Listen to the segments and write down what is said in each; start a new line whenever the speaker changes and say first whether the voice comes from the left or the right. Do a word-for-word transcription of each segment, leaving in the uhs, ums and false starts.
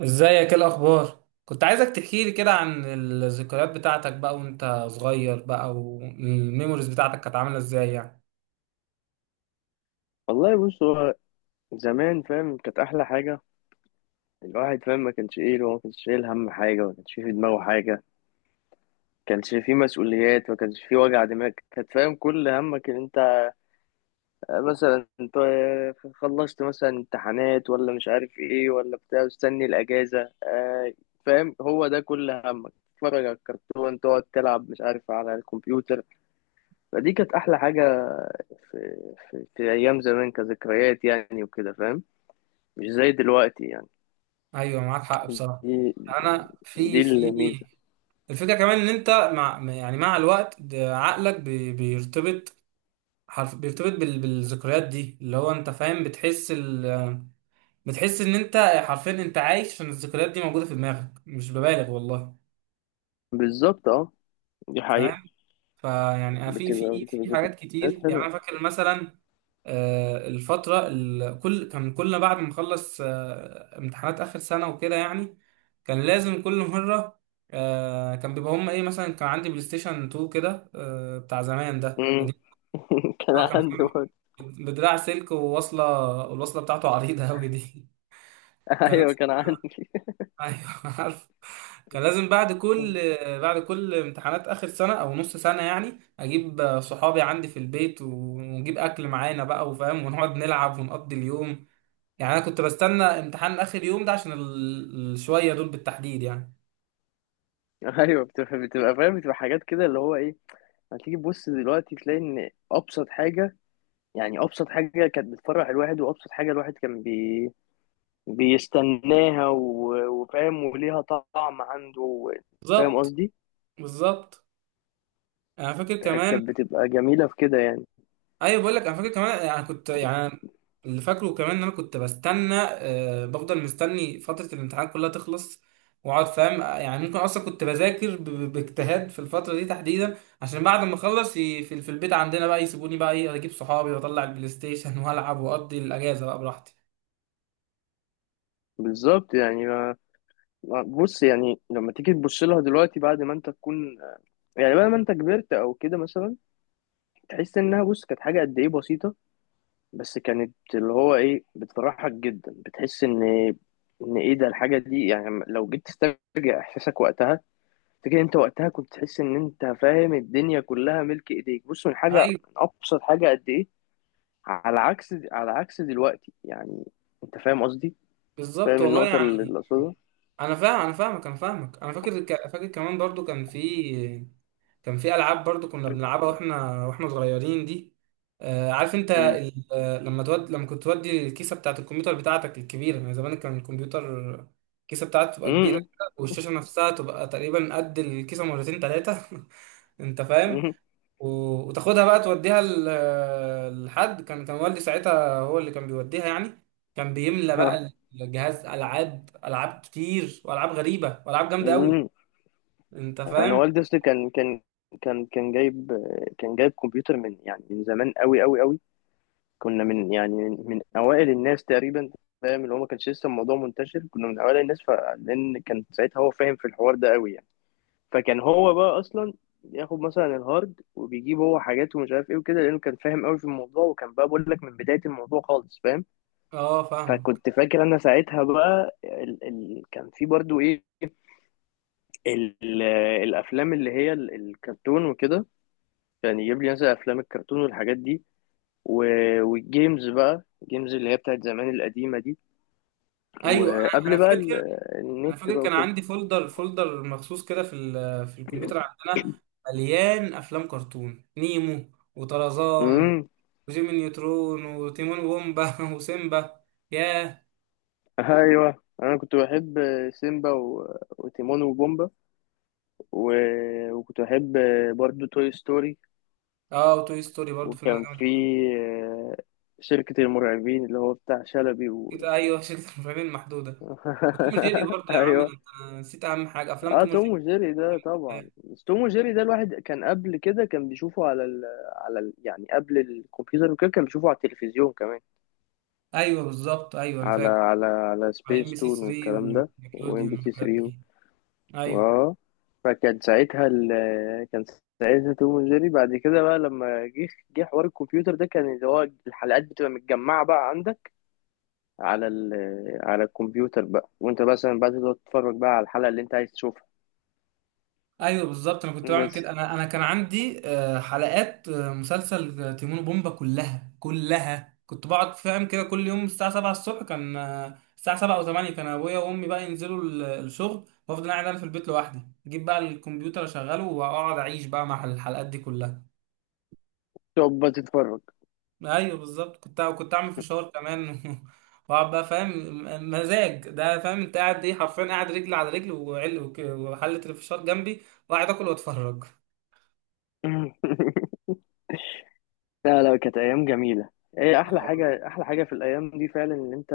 right: ازيك؟ ايه الاخبار؟ كنت عايزك تحكي لي كده عن الذكريات بتاعتك بقى وانت صغير بقى، والميموريز بتاعتك كانت عامله ازاي يعني.
left: والله بص، هو زمان فاهم؟ كانت احلى حاجه. الواحد فاهم ما كانش ايه، هو ما كانش شايل هم حاجه، ما كانش في دماغه حاجه، ما كانش في مسؤوليات، ما كانش في وجع دماغ. كانت فاهم كل همك ان انت مثلا انت خلصت مثلا امتحانات ولا مش عارف ايه ولا بتاع، مستني الاجازه. آه، فاهم، هو ده كل همك، تتفرج على الكرتون، تقعد تلعب مش عارف على الكمبيوتر. فدي كانت احلى حاجه في, في, في ايام زمان، كذكريات يعني وكده فاهم، مش زي دلوقتي
right: ايوه معاك حق بصراحه.
left: يعني.
right: انا
left: دي
right: في في
left: الميزة.
right: الفكره كمان ان انت مع يعني مع الوقت ده عقلك بي- بيرتبط حرف بيرتبط بال- بالذكريات دي، اللي هو انت فاهم، بتحس ال... بتحس ان انت حرفيا انت عايش، عشان الذكريات دي موجوده في دماغك، مش ببالغ والله،
left: بالظبط، اه. دي حقيقة.
right: فاهم. فيعني أنا في
left: بتبقى
right: في
left: بتبقى
right: في حاجات
left: ذكريات
right: كتير، يعني
left: حلوة.
right: انا فاكر مثلا آه، الفترة ال- كل كان كلنا بعد ما نخلص آه، امتحانات آخر سنة وكده يعني، كان لازم كل مرة آه، كان بيبقى هما إيه، مثلا كان عندي بلاي ستيشن اتنين كده، آه، بتاع زمان ده
left: مم.
right: قديم.
left: كان
right: هو كان
left: عندي برضه.
right: بدراع سلك، وواصلة الوصلة بتاعته عريضة أوي دي. كان
left: ايوه
right: لازم.
left: كان عندي.
right: أيوه عارف، كان لازم بعد كل بعد كل امتحانات آخر سنة أو نص سنة يعني أجيب صحابي عندي في البيت، ونجيب أكل معانا بقى وفاهم، ونقعد نلعب ونقضي اليوم. يعني انا كنت بستنى امتحان اخر يوم ده عشان ال- الشويه دول بالتحديد يعني.
left: ايوه بتبقى بتبقى فاهم، بتبقى حاجات كده اللي هو ايه. هتيجي تبص دلوقتي تلاقي ان ابسط حاجه، يعني ابسط حاجه كانت بتفرح الواحد، وابسط حاجه الواحد كان بي... بيستناها و... وفاهم وليها طعم عنده و- فاهم
right: بالظبط.
left: قصدي؟
right: بالظبط انا فاكر
left: كانت
right: كمان.
left: كانت بتبقى جميله في كده يعني.
right: ايوه بقول لك انا فاكر كمان يعني، كنت يعني اللي فاكره كمان ان انا كنت بستنى، آه بفضل مستني فتره الامتحان كلها تخلص واقعد فاهم، آه، يعني ممكن اصلا كنت بذاكر ب- ب- باجتهاد في الفتره دي تحديدا، عشان بعد ما اخلص ي- في في البيت عندنا بقى يسيبوني بقى ايه اجيب صحابي، واطلع البلاي ستيشن والعب واقضي الاجازه بقى براحتي.
left: بالظبط يعني. بص، يعني لما تيجي تبص لها دلوقتي بعد ما انت تكون، يعني بعد ما انت كبرت او كده مثلا، تحس انها، بص، كانت حاجه قد ايه بسيطه، بس كانت اللي هو ايه بتفرحك جدا. بتحس ان ان ايه ده الحاجه دي. يعني لو جيت تسترجع احساسك وقتها، فكره، انت وقتها كنت تحس ان انت، فاهم، الدنيا كلها ملك ايديك، بص، من حاجه،
right: ايوه
left: من ابسط حاجه قد ايه. على عكس على عكس دلوقتي يعني. انت فاهم قصدي؟
right: بالظبط
left: فاهم
right: والله
left: النقطه
right: يعني.
left: اللي اللي اقصدها.
right: انا فاهم، انا فاهمك، انا فاهمك، انا فاكر ك- فاكر كمان برضو كان في، كان في العاب برضو كنا بنلعبها واحنا واحنا صغيرين دي. آه عارف انت
left: امم.
right: ال... آه، لما تود لما كنت تودي الكيسه بتاعت الكمبيوتر بتاعتك الكبيره، يعني زمان كان الكمبيوتر الكيسه بتاعته تبقى كبيره
left: امم.
right: كده، والشاشه نفسها تبقى تقريبا قد الكيسه مرتين ثلاثه. انت فاهم.
left: امم.
right: و- وتاخدها بقى توديها ل- لحد، كان كان والدي ساعتها هو اللي كان بيوديها يعني، كان بيملى بقى الجهاز العاب، العاب كتير والعاب غريبه، والعاب جامده قوي. انت
left: انا
right: فاهم.
left: والدي اصلي كان كان كان كان جايب، كان جايب كمبيوتر من يعني من زمان قوي قوي قوي. كنا من يعني من, من اوائل الناس تقريبا. فاهم، اللي هو ما كانش لسه الموضوع منتشر. كنا من اوائل الناس. فلان كان ساعتها هو فاهم في الحوار ده قوي يعني. فكان هو بقى اصلا ياخد مثلا الهارد وبيجيب هو حاجات ومش عارف ايه وكده، لانه كان فاهم قوي في الموضوع، وكان بقى، بقول لك من بداية الموضوع خالص، فاهم.
right: اه فاهم.
left: فكنت فاكر انا ساعتها بقى ال... ال... كان في برضو ايه، ال... الافلام اللي هي ال- الكرتون وكده. يعني يجيب لي مثلا افلام الكرتون والحاجات دي و... والجيمز بقى، الجيمز اللي هي بتاعت زمان القديمة دي،
right: ايوه انا أنا
left: وقبل بقى ال-
right: فاكر. انا
left: النت
right: فاكر
left: بقى
right: كان
left: وكده.
right: عندي فولدر فولدر مخصوص كده في ال- في الكمبيوتر عندنا، مليان افلام كرتون: نيمو، وطرزان،
left: امم.
right: وجيمي نيوترون، وتيمون وومبا، وسيمبا. ياه.
left: ايوه انا كنت بحب سيمبا و... وتيمون وبومبا و... وكنت بحب برضو توي ستوري.
right: اه وتوي ستوري برضه فيلم ده
left: وكان
right: جامد.
left: في آه، شركة المرعبين، اللي هو بتاع شلبي
right: كت-
left: و...
right: ايوه شركه المرعبين المحدوده، وتوم وجيري برضه يا عم
left: ايوه.
right: انت. نسيت اهم حاجه، افلام
left: اه
right: توم
left: توم
right: وجيري.
left: وجيري ده طبعا، بس توم وجيري ده الواحد كان قبل كده كان بيشوفه على ال على ال يعني قبل الكمبيوتر وكده، كان بيشوفه على التلفزيون كمان.
right: ايوه بالظبط، ايوه انا
left: على
right: فاكر،
left: على على
right: على ام
left: سبيس
right: بي سي
left: تون
right: ثلاثة
left: والكلام ده، وام بي
right: ونيكلوديون
left: سي
right: والحاجات
left: ثري.
right: دي. ايوه.
left: اه. فكان ساعتها ال كان ساعتها توم وجيري بعد كده بقى لما جه جه حوار الكمبيوتر ده، كان اللي هو الحلقات بتبقى متجمعة بقى عندك على ال على الكمبيوتر بقى، وانت مثلا بقى تقعد تتفرج بقى على الحلقة اللي انت عايز تشوفها.
right: ايوه بالظبط، انا كنت بعمل
left: بس
right: كده. انا انا كان عندي آه، حلقات آه، مسلسل آه، تيمون وبومبا كلها، كلها كنت بقعد فاهم كده كل يوم الساعه السابعة الصبح، كان آه، الساعه سبعة او تمانية كان ابويا وامي بقى ينزلوا ال- الشغل، وافضل قاعد انا في البيت لوحدي، اجيب بقى الكمبيوتر اشغله، واقعد اعيش بقى مع الحلقات دي كلها.
left: تقعد بقى تتفرج.
right: ايوه بالظبط. كنت كنت اعمل فشار كمان، واقعد بقى فاهم م- مزاج ده، فاهم انت قاعد ايه، حرفيا قاعد رجل على رجل، وعل وك- وحله الفشار جنبي، وقاعد اكل واتفرج.
left: لا لا، كانت ايام جميله. ايه احلى حاجه، احلى حاجه في الايام دي فعلا، ان انت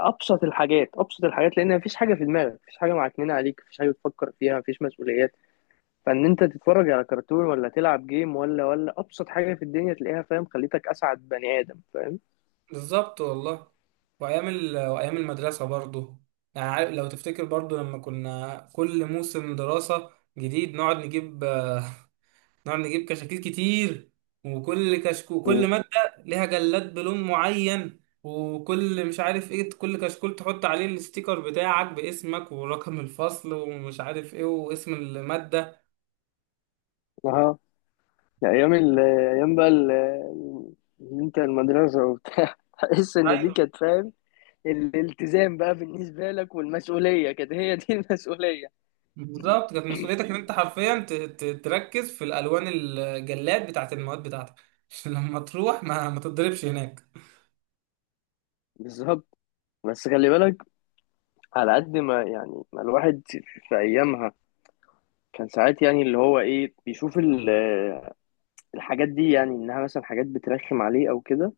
left: ابسط الحاجات، ابسط الحاجات، لان مفيش حاجه في دماغك، مفيش حاجه معكنينه عليك، مفيش حاجه تفكر فيها، مفيش مسؤوليات. فان انت تتفرج على كرتون ولا تلعب جيم ولا ولا ابسط حاجه في الدنيا تلاقيها، فاهم، خليتك اسعد بني ادم، فاهم.
right: بالظبط والله. وايام ال... وايام المدرسه برضو، يعني عارف، لو تفتكر برضو لما كنا كل موسم دراسه جديد نقعد نجيب نقعد نجيب كشاكيل كتير، وكل كشكو كل
left: مم.
right: مادة ليها جلاد بلون معين، وكل مش عارف ايه، كل كشكول تحط عليه الستيكر بتاعك باسمك ورقم الفصل ومش عارف ايه واسم المادة.
left: اه ايام ال- ايام بقى ال- ال- انت المدرسه وبتاع، تحس ان دي
right: ايوه
left: كانت، فاهم، الالتزام بقى بالنسبه لك، والمسؤوليه كانت هي دي المسؤوليه.
right: بالظبط، كانت مسؤوليتك ان انت حرفيا ت- ت- تركز في الالوان، الجلاد بتاعت المواد بتاعتك، عشان لما تروح ما ما تتضربش هناك.
left: بالظبط. بس خلي بالك، على قد ما يعني ما الواحد في ايامها كان ساعات يعني اللي هو ايه بيشوف ال- الحاجات دي، يعني انها مثلا حاجات بترخم عليه او كده،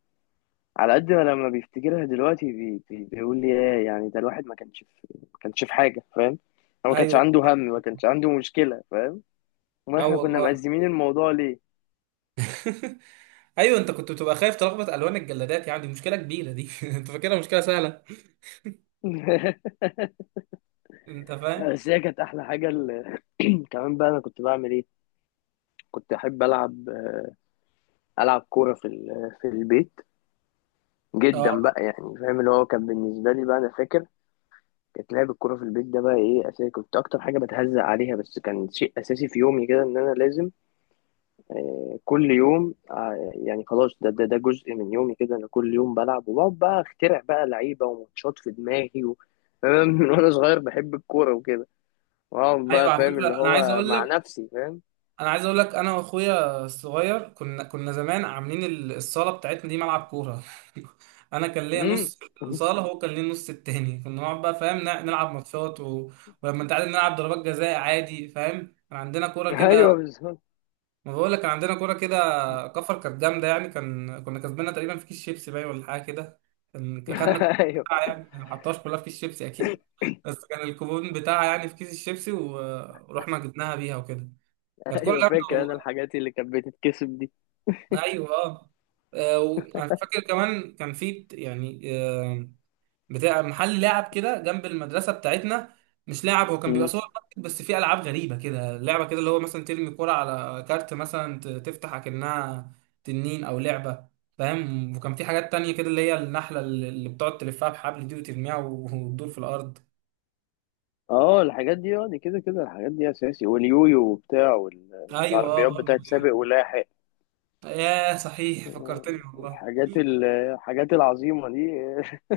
left: على قد ما لما بيفتكرها دلوقتي بي بي بيقول لي ايه يعني ده، الواحد ما كانش في، ما كانش في حاجه، فاهم. هو ما كانش
right: ايوه.
left: عنده هم، ما كانش عنده مشكله، فاهم. ما
right: اه
left: احنا كنا
right: والله.
left: مقزمين الموضوع ليه.
right: ايوه انت كنت بتبقى خايف تلخبط الوان الجلادات، يعني دي مشكله كبيره دي. انت فاكرها مشكله سهله؟ انت فاهم.
left: بس هي كانت احلى حاجه ال- كمان بقى انا كنت بعمل ايه، كنت احب العب، العب كوره في ال- في البيت جدا
right: اه.
left: بقى، يعني فاهم اللي هو كان بالنسبه لي بقى، انا فاكر، كانت لعب الكوره في البيت ده بقى ايه اساسي. كنت اكتر حاجه بتهزق عليها، بس كان شيء اساسي في يومي كده، ان انا لازم آه كل يوم آه يعني، خلاص ده ده ده جزء من يومي كده، انا كل يوم بلعب وبقعد بقى اخترع بقى لعيبه وماتشات في دماغي و... فاهم؟ من وانا صغير بحب الكوره وكده، واقعد
right: ايوه
left: بقى
right: على
left: فاهم اللي
right: فكره انا عايز
left: هو
right: اقول
left: مع
right: لك،
left: نفسي، فاهم.
right: انا عايز اقول لك، انا واخويا الصغير كنا كنا زمان عاملين ال- الصاله بتاعتنا دي ملعب كوره. انا كان ليا
left: امم.
right: نص الصاله، هو كان ليه النص التاني، كنا نقعد بقى فاهم نع- نلعب ماتشات، و... ولما انت عارف، نلعب ضربات جزاء عادي فاهم، كان عندنا كوره كده.
left: ايوه بالظبط.
right: ما بقول لك كان عندنا كوره كده، كفر، كانت جامده يعني. كان كنا كسبنا تقريبا في كيس شيبسي، باين ولا حاجه كده. كان خدنا الكوبون بتاعها
left: ايوه
right: يعني، ما حطهاش كلها في كيس شيبسي اكيد، بس كان الكوبون بتاعها يعني في كيس الشيبسي، و- ورحنا جبناها بيها وكده. كانت كوره
left: ايوه
right: جامده
left: فاكر انا
right: والله.
left: الحاجات اللي كانت بتتكسب
right: ايوه اه. آه، وانا فاكر كمان كان في يعني آه، بتاع محل لعب كده جنب المدرسه بتاعتنا. مش لعب، هو كان بيبقى
left: دي.
right: سوبر ماركت، بس فيه العاب غريبه كده، لعبه كده اللي هو مثلا ترمي كرة على كارت مثلا ت- تفتح اكنها تنين او لعبه، فاهم. وكان في حاجات تانية كده اللي هي النحله، اللي اللي بتقعد تلفها بحبل دي وترميها و- وتدور في الارض.
left: اه الحاجات دي، اه دي كده كده الحاجات دي اساسي، واليويو وبتاع،
right: ايوه
left: والعربيات
right: برضه.
left: بتاعت سابق ولاحق،
right: ياه صحيح فكرتني والله.
left: الحاجات ال- الحاجات العظيمه دي.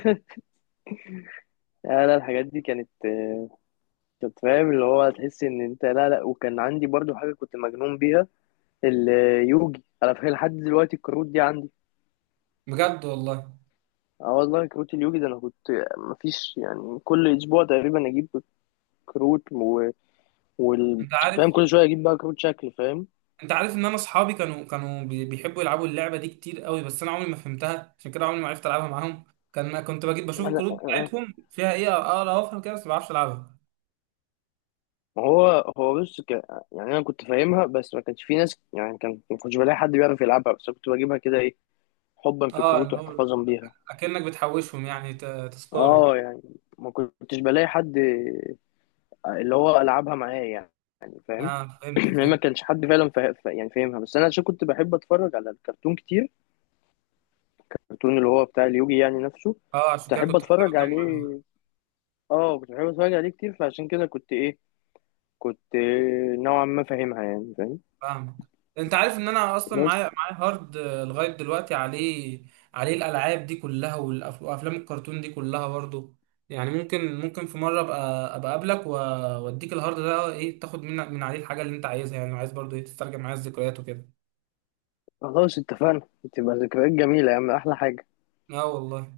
left: لا لا، الحاجات دي كانت، كنت فاهم اللي هو تحس ان انت، لا لا، وكان عندي برضو حاجه كنت مجنون بيها، اليوجي. انا فاكر لحد دلوقتي الكروت دي عندي.
right: بجد والله.
left: اه والله، كروت اليوجي ده انا كنت، مفيش يعني كل اسبوع تقريبا اجيب كروت و... وال...
right: انت
left: فاهم،
right: عارف،
left: كل شويه اجيب بقى كروت شكل، فاهم.
right: انت عارف ان انا اصحابي كانوا كانوا بي- بيحبوا يلعبوا اللعبه دي كتير قوي، بس انا عمري ما فهمتها، عشان كده عمري ما عرفت العبها معاهم. كان ما كنت بجيب بشوف
left: انا،
right: الكروت بتاعتهم فيها ايه، اقرا وافهم كده بس ما بعرفش العبها.
left: ما هو هو بص ك... يعني انا كنت فاهمها، بس ما كانش في ناس، يعني كان ما كنتش بلاقي حد بيعرف يلعبها، بس كنت بجيبها كده ايه، حبا في
right: اه
left: الكروت
right: اللي هو
left: واحتفاظا بيها.
right: اكنك بتحوشهم يعني، ت- تذكار وكده.
left: اه يعني ما كنتش بلاقي حد اللي هو العبها معايا يعني، فاهم.
right: اه فهمتك
left: يعني ما
right: فهمت.
left: كانش حد فعلا فا... فا- يعني فاهمها، بس انا عشان كنت بحب اتفرج على الكرتون كتير، الكرتون اللي هو بتاع اليوجي يعني نفسه،
right: اه عشان
left: كنت
right: كده
left: احب
right: كنت محتاج
left: اتفرج
right: اجمع.
left: عليه. اه كنت بحب اتفرج عليه كتير، فعشان كده كنت ايه، كنت نوعا ما فاهمها، يعني فاهم.
right: فاهمك. انت عارف ان انا اصلا
left: بس
right: معايا معايا هارد آه، لغايه دلوقتي، عليه، عليه الالعاب دي كلها، والأف- وافلام الكرتون دي كلها برضو. يعني ممكن ممكن في مره ابقى ابقى اقابلك و- واديك الهارد ده ايه، تاخد من من عليه الحاجه اللي انت عايزها، يعني لو عايز برضو ايه تسترجع معايا الذكريات وكده.
left: خلاص اتفقنا، تبقى ذكريات جميلة يا عم، أحلى حاجة.
right: اه والله.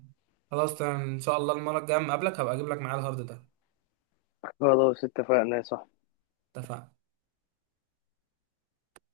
right: خلاص تمام، ان شاء الله المره الجايه اما اقابلك هبقى اجيب لك معايا الهارد ده.
left: خلاص اتفقنا يا صاحبي.
right: اتفقنا.